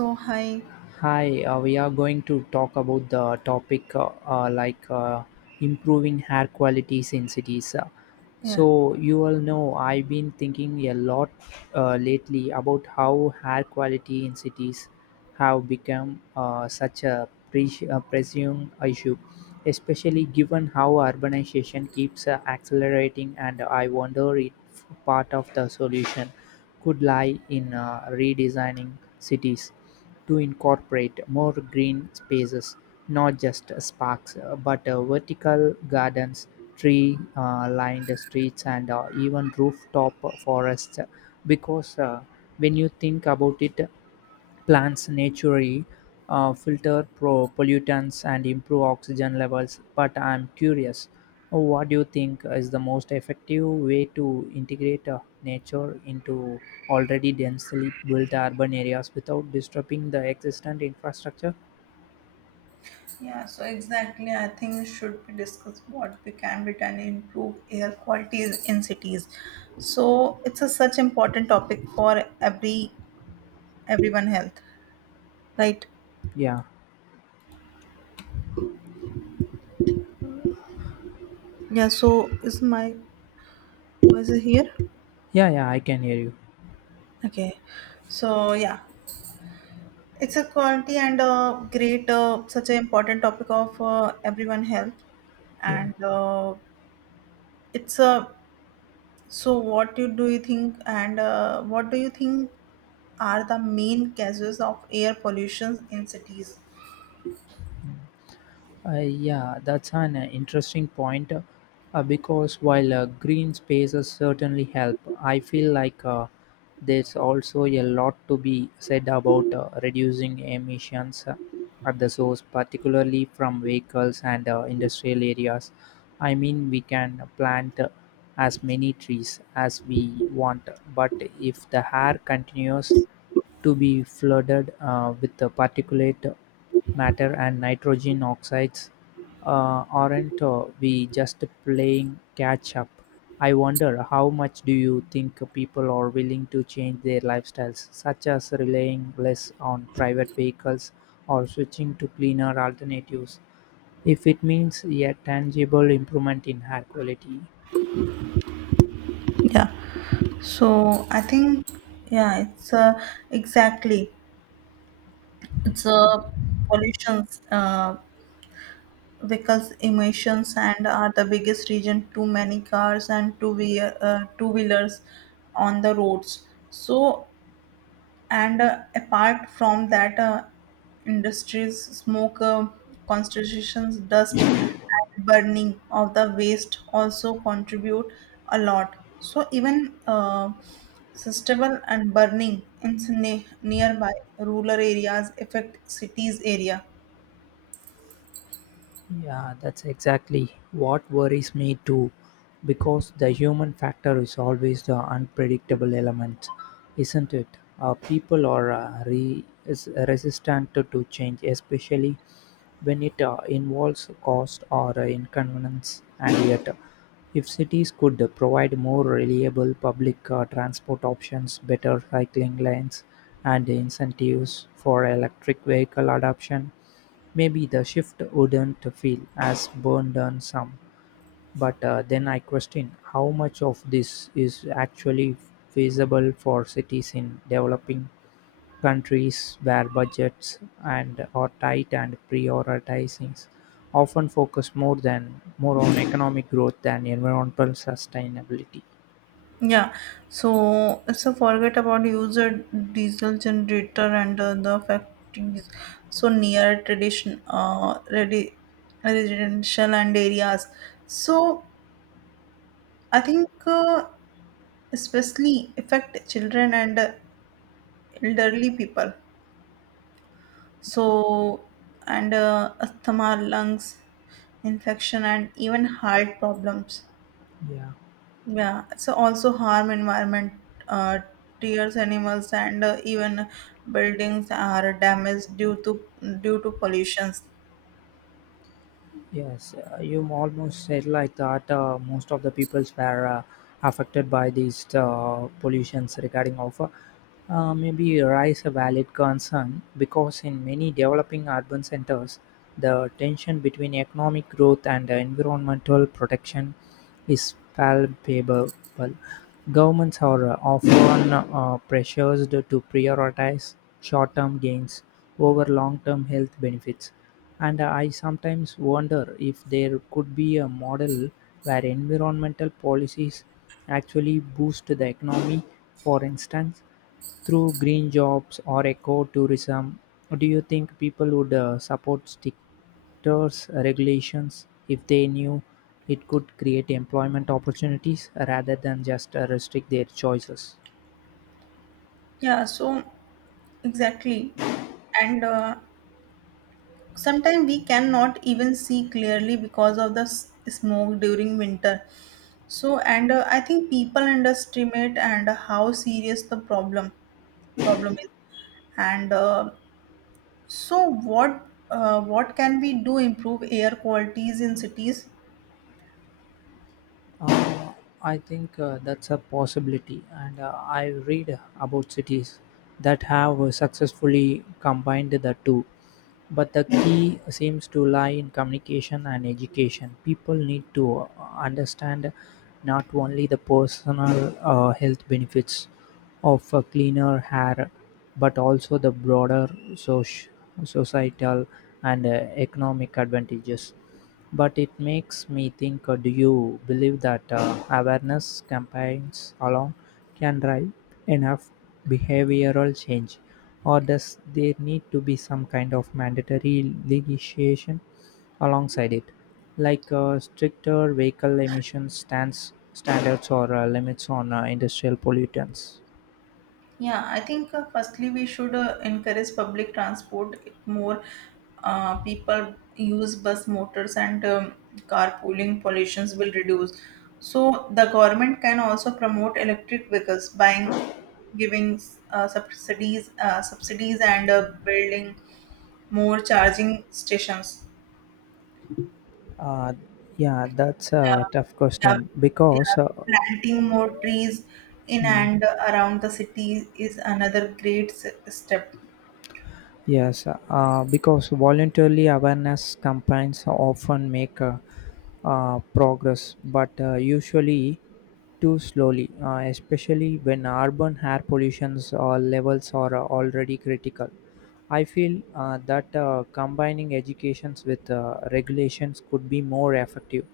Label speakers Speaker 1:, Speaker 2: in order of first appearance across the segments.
Speaker 1: So hi,
Speaker 2: Hi, we are going to talk about the topic improving hair qualities in cities.
Speaker 1: yeah.
Speaker 2: So, you all know I've been thinking a lot lately about how hair quality in cities have become such a pressing issue, especially given how urbanization keeps accelerating. And I wonder if part of the solution could lie in redesigning cities to incorporate more green spaces, not just parks but vertical gardens, tree-lined streets, and even rooftop forests. Because when you think about it, plants naturally filter pro pollutants and improve oxygen levels, but I'm curious, what do you think is the most effective way to integrate nature into already densely built urban areas without disrupting the existing infrastructure?
Speaker 1: Yeah, so exactly. I think we should be discuss what we can be done to improve air quality in cities. So it's a such important topic for everyone health, right?
Speaker 2: Yeah,
Speaker 1: Yeah. So is my voice here?
Speaker 2: yeah, yeah, I can hear you.
Speaker 1: Okay. So yeah, it's a quality and a great such an important topic of everyone health,
Speaker 2: Yeah.
Speaker 1: and it's a so what you do you think and what do you think are the main causes of air pollution in cities.
Speaker 2: Hmm. Yeah, that's an interesting point because while green spaces certainly help, I feel like there's also a lot to be said about reducing emissions at the source, particularly from vehicles and industrial areas. I mean, we can plant as many trees as we want, but if the air continues to be flooded with the particulate matter and nitrogen oxides, aren't we just playing catch up? I wonder how much do you think people are willing to change their lifestyles, such as relying less on private vehicles or switching to cleaner alternatives, if it means a tangible improvement in air quality?
Speaker 1: Yeah. So I think yeah, it's exactly it's pollutions vehicles emissions and are the biggest reason. Too many cars and two wheelers on the roads. So and apart from that industries smoke concentrations dust and burning of the waste also contribute a lot so even sustainable and burning in nearby rural areas affect cities area.
Speaker 2: Yeah, that's exactly what worries me too, because the human factor is always the unpredictable element, isn't it? People are is resistant to change, especially when it involves cost or inconvenience, and yet if cities could provide more reliable public transport options, better cycling lanes, and incentives for electric vehicle adoption, maybe the shift wouldn't feel as burdensome. But then I question how much of this is actually feasible for cities in developing countries where budgets and are tight and prioritizing often focus more on economic growth than environmental sustainability.
Speaker 1: Yeah, so forget about user diesel generator and the factories. So near tradition, residential and areas. So I think especially affect children and elderly people. So and asthma, lungs infection, and even heart problems.
Speaker 2: Yeah.
Speaker 1: Yeah, so also harm environment, uh, tears, animals, and even buildings are damaged due to pollutions.
Speaker 2: Yes, you almost said like that. Most of the peoples were affected by these pollutions regarding of maybe raise a valid concern because in many developing urban centers, the tension between economic growth and environmental protection is palpable. Governments are often pressured to prioritize short term gains over long term health benefits. And I sometimes wonder if there could be a model where environmental policies actually boost the economy, for instance through green jobs or eco-tourism, do you think people would support stricter regulations if they knew it could create employment opportunities rather than just restrict their choices?
Speaker 1: Yeah, so exactly, and sometimes we cannot even see clearly because of the smoke during winter. So, and I think people underestimate and how serious the problem is. And so, what can we do improve air qualities in cities?
Speaker 2: Uh, I think that's a possibility, and I read about cities that have successfully combined the two. But the key seems to lie in communication and education. People need to understand not only the personal health benefits of cleaner hair, but also the broader societal and economic advantages. But it makes me think, do you believe that awareness campaigns alone can drive enough behavioral change? Or does there need to be some kind of mandatory legislation alongside it? Like stricter vehicle standards or limits on industrial pollutants.
Speaker 1: Yeah, I think firstly we should encourage public transport If more. People use bus motors and carpooling pollutions will reduce. So the government can also promote electric vehicles by giving subsidies, subsidies and building more charging stations.
Speaker 2: Uh, yeah, that's
Speaker 1: Yeah,
Speaker 2: a tough
Speaker 1: yeah,
Speaker 2: question because
Speaker 1: yeah.
Speaker 2: uh,
Speaker 1: Planting more trees in
Speaker 2: hmm,
Speaker 1: and around the city is another great step.
Speaker 2: yes, because voluntarily awareness campaigns often make progress, but usually too slowly, especially when urban air pollution's levels are already critical. I feel that combining educations with regulations could be more effective.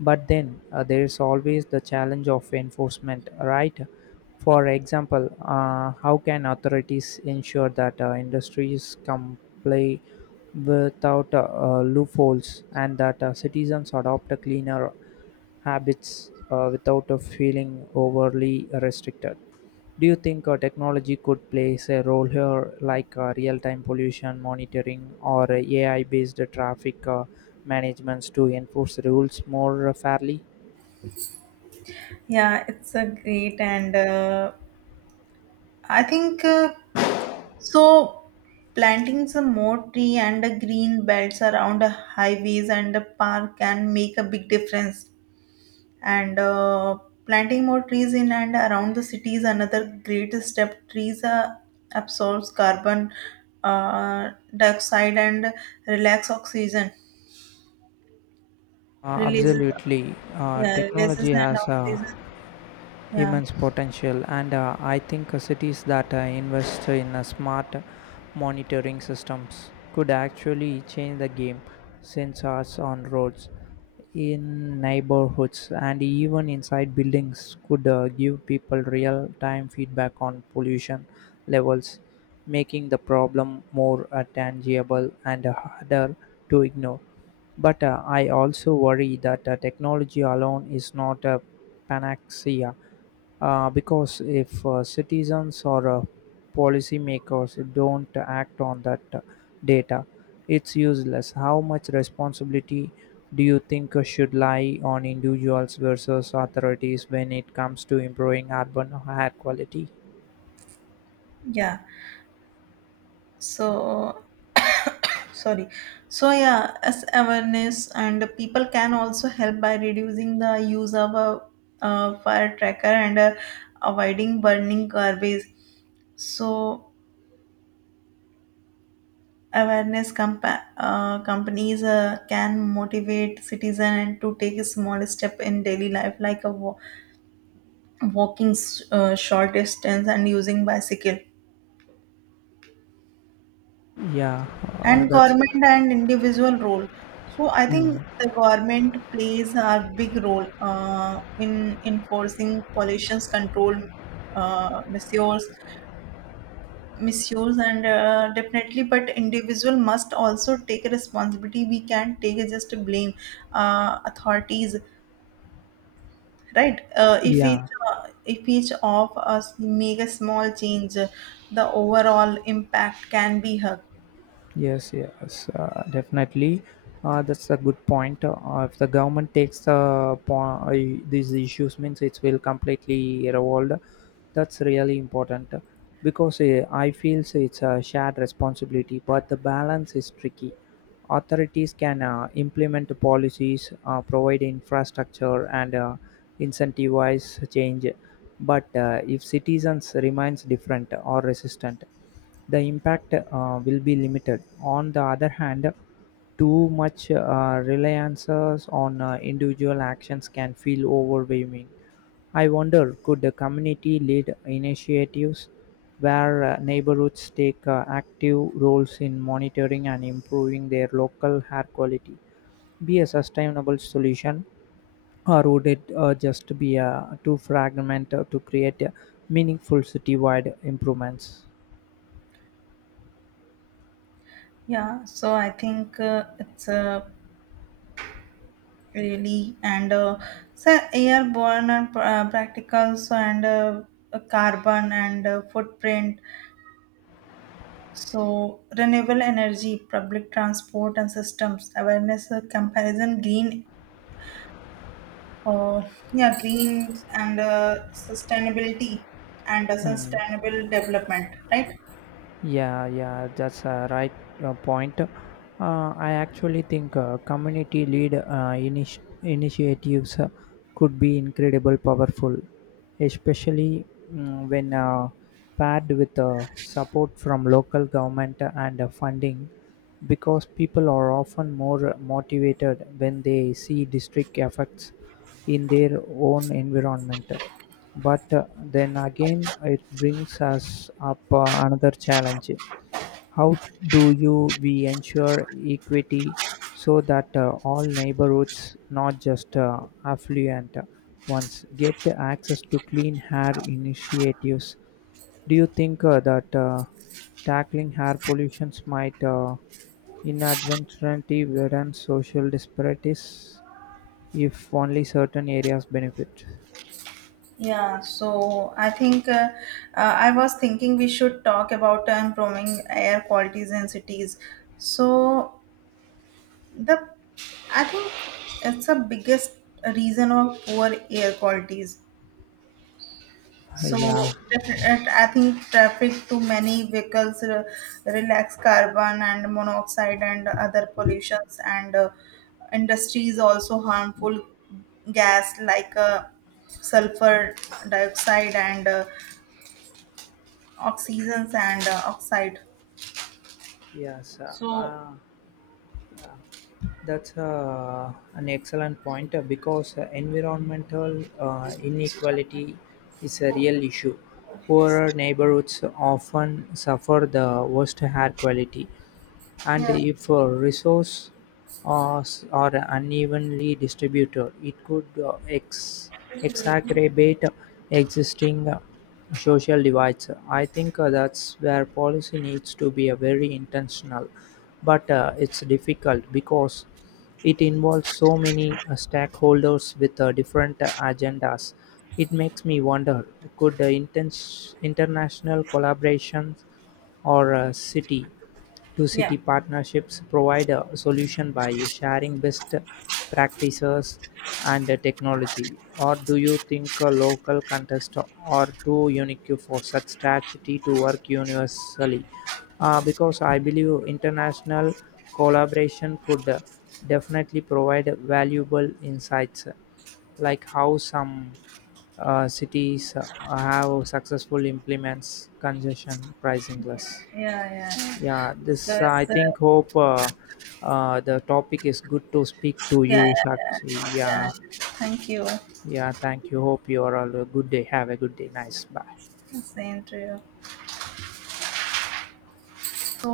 Speaker 2: But then there is always the challenge of enforcement, right? For example, how can authorities ensure that industries comply without loopholes and that citizens adopt a cleaner habits without feeling overly restricted? Do you think technology could play a role here, like real time pollution monitoring or AI based traffic managements to enforce rules more fairly?
Speaker 1: Yeah, it's a great and I think so planting some more tree and green belts around the highways and the park can make a big difference. And planting more trees in and around the city is another great step. Trees absorbs carbon uh, dioxide and relax oxygen, releases
Speaker 2: Absolutely.
Speaker 1: yeah, releases
Speaker 2: Technology
Speaker 1: and
Speaker 2: has
Speaker 1: oxygen. Yeah,
Speaker 2: immense potential and I think cities that invest in smart monitoring systems could actually change the game, sensors on roads, in neighborhoods, and even inside buildings could give people real time feedback on pollution levels, making the problem more tangible and harder to ignore. But I also worry that technology alone is not a panacea, because if citizens or policymakers don't act on that data, it's useless. How much responsibility do you think should lie on individuals versus authorities when it comes to improving urban air quality?
Speaker 1: yeah. So sorry so yeah as awareness and people can also help by reducing the use of a, fire tracker and avoiding burning garbage so companies can motivate citizens to take a small step in daily life like a walking short distance and using bicycle
Speaker 2: Yeah,
Speaker 1: and
Speaker 2: that's
Speaker 1: government and individual role so I
Speaker 2: hmm.
Speaker 1: think the government plays a big role in enforcing pollution control measures misuse and definitely but individual must also take responsibility. We can't take just blame authorities, right?
Speaker 2: yeah,
Speaker 1: If each of us make a small change the overall impact can be hug.
Speaker 2: yes, yes, definitely. That's a good point. If the government takes the these issues, means it will completely revolve. That's really important because I feel so it's a shared responsibility, but the balance is tricky. Authorities can implement policies, provide infrastructure, and incentivize change. But if citizens remains different or resistant, the impact will be limited. On the other hand, too much reliance on individual actions can feel overwhelming. I wonder, could the community lead initiatives where neighborhoods take active roles in monitoring and improving their local air quality be a sustainable solution, or would it just be too fragmented to create meaningful citywide improvements?
Speaker 1: Yeah, so I think it's a really and so airborne and practicals and carbon and footprint so renewable energy public transport and systems awareness comparison green uh, yeah green and sustainability and
Speaker 2: Hmm.
Speaker 1: sustainable development, right?
Speaker 2: Yeah, yeah, that's a right point. I actually think community lead initiatives could be incredible powerful, especially when paired with support from local government and funding, because people are often more motivated when they see district effects in their own environment. But then again, it brings us up another challenge. How do you we ensure equity so that all neighborhoods, not just affluent ones, get access to clean hair initiatives? Do you think that tackling hair pollution might inadvertently widen social disparities if only certain areas benefit?
Speaker 1: Yeah, so I think I was thinking we should talk about improving air qualities in cities. So the I think it's the biggest reason of poor air qualities so
Speaker 2: Yeah,
Speaker 1: I think traffic to many vehicles re- relax carbon and monoxide and other pollutions and industries also harmful gas like sulfur dioxide and oxygens and oxide
Speaker 2: yes,
Speaker 1: so
Speaker 2: that's an excellent point because environmental inequality is a real issue. Poorer neighborhoods often suffer the worst air quality, and
Speaker 1: yeah
Speaker 2: if resources are are unevenly distributed, it could exacerbate existing social divides. I think that's where policy needs to be very intentional, but it's difficult because it involves so many stakeholders with different agendas. It makes me wonder, could international collaborations or city
Speaker 1: yeah
Speaker 2: two-city partnerships provide a solution by sharing best practices and technology, or do you think a local contests are too unique for such strategy to work universally? Because I believe international collaboration could definitely provide valuable insights, like how some cities have successful implements congestion pricing less.
Speaker 1: yeah.
Speaker 2: Yeah,
Speaker 1: So
Speaker 2: this I
Speaker 1: it's
Speaker 2: think hope the topic is good to speak to
Speaker 1: yeah
Speaker 2: you, Shakshi.
Speaker 1: yeah yeah,
Speaker 2: Yeah,
Speaker 1: thank you.
Speaker 2: yeah. Thank you. Hope you are all a good day. Have a good day. Nice. Bye.
Speaker 1: Same to you. So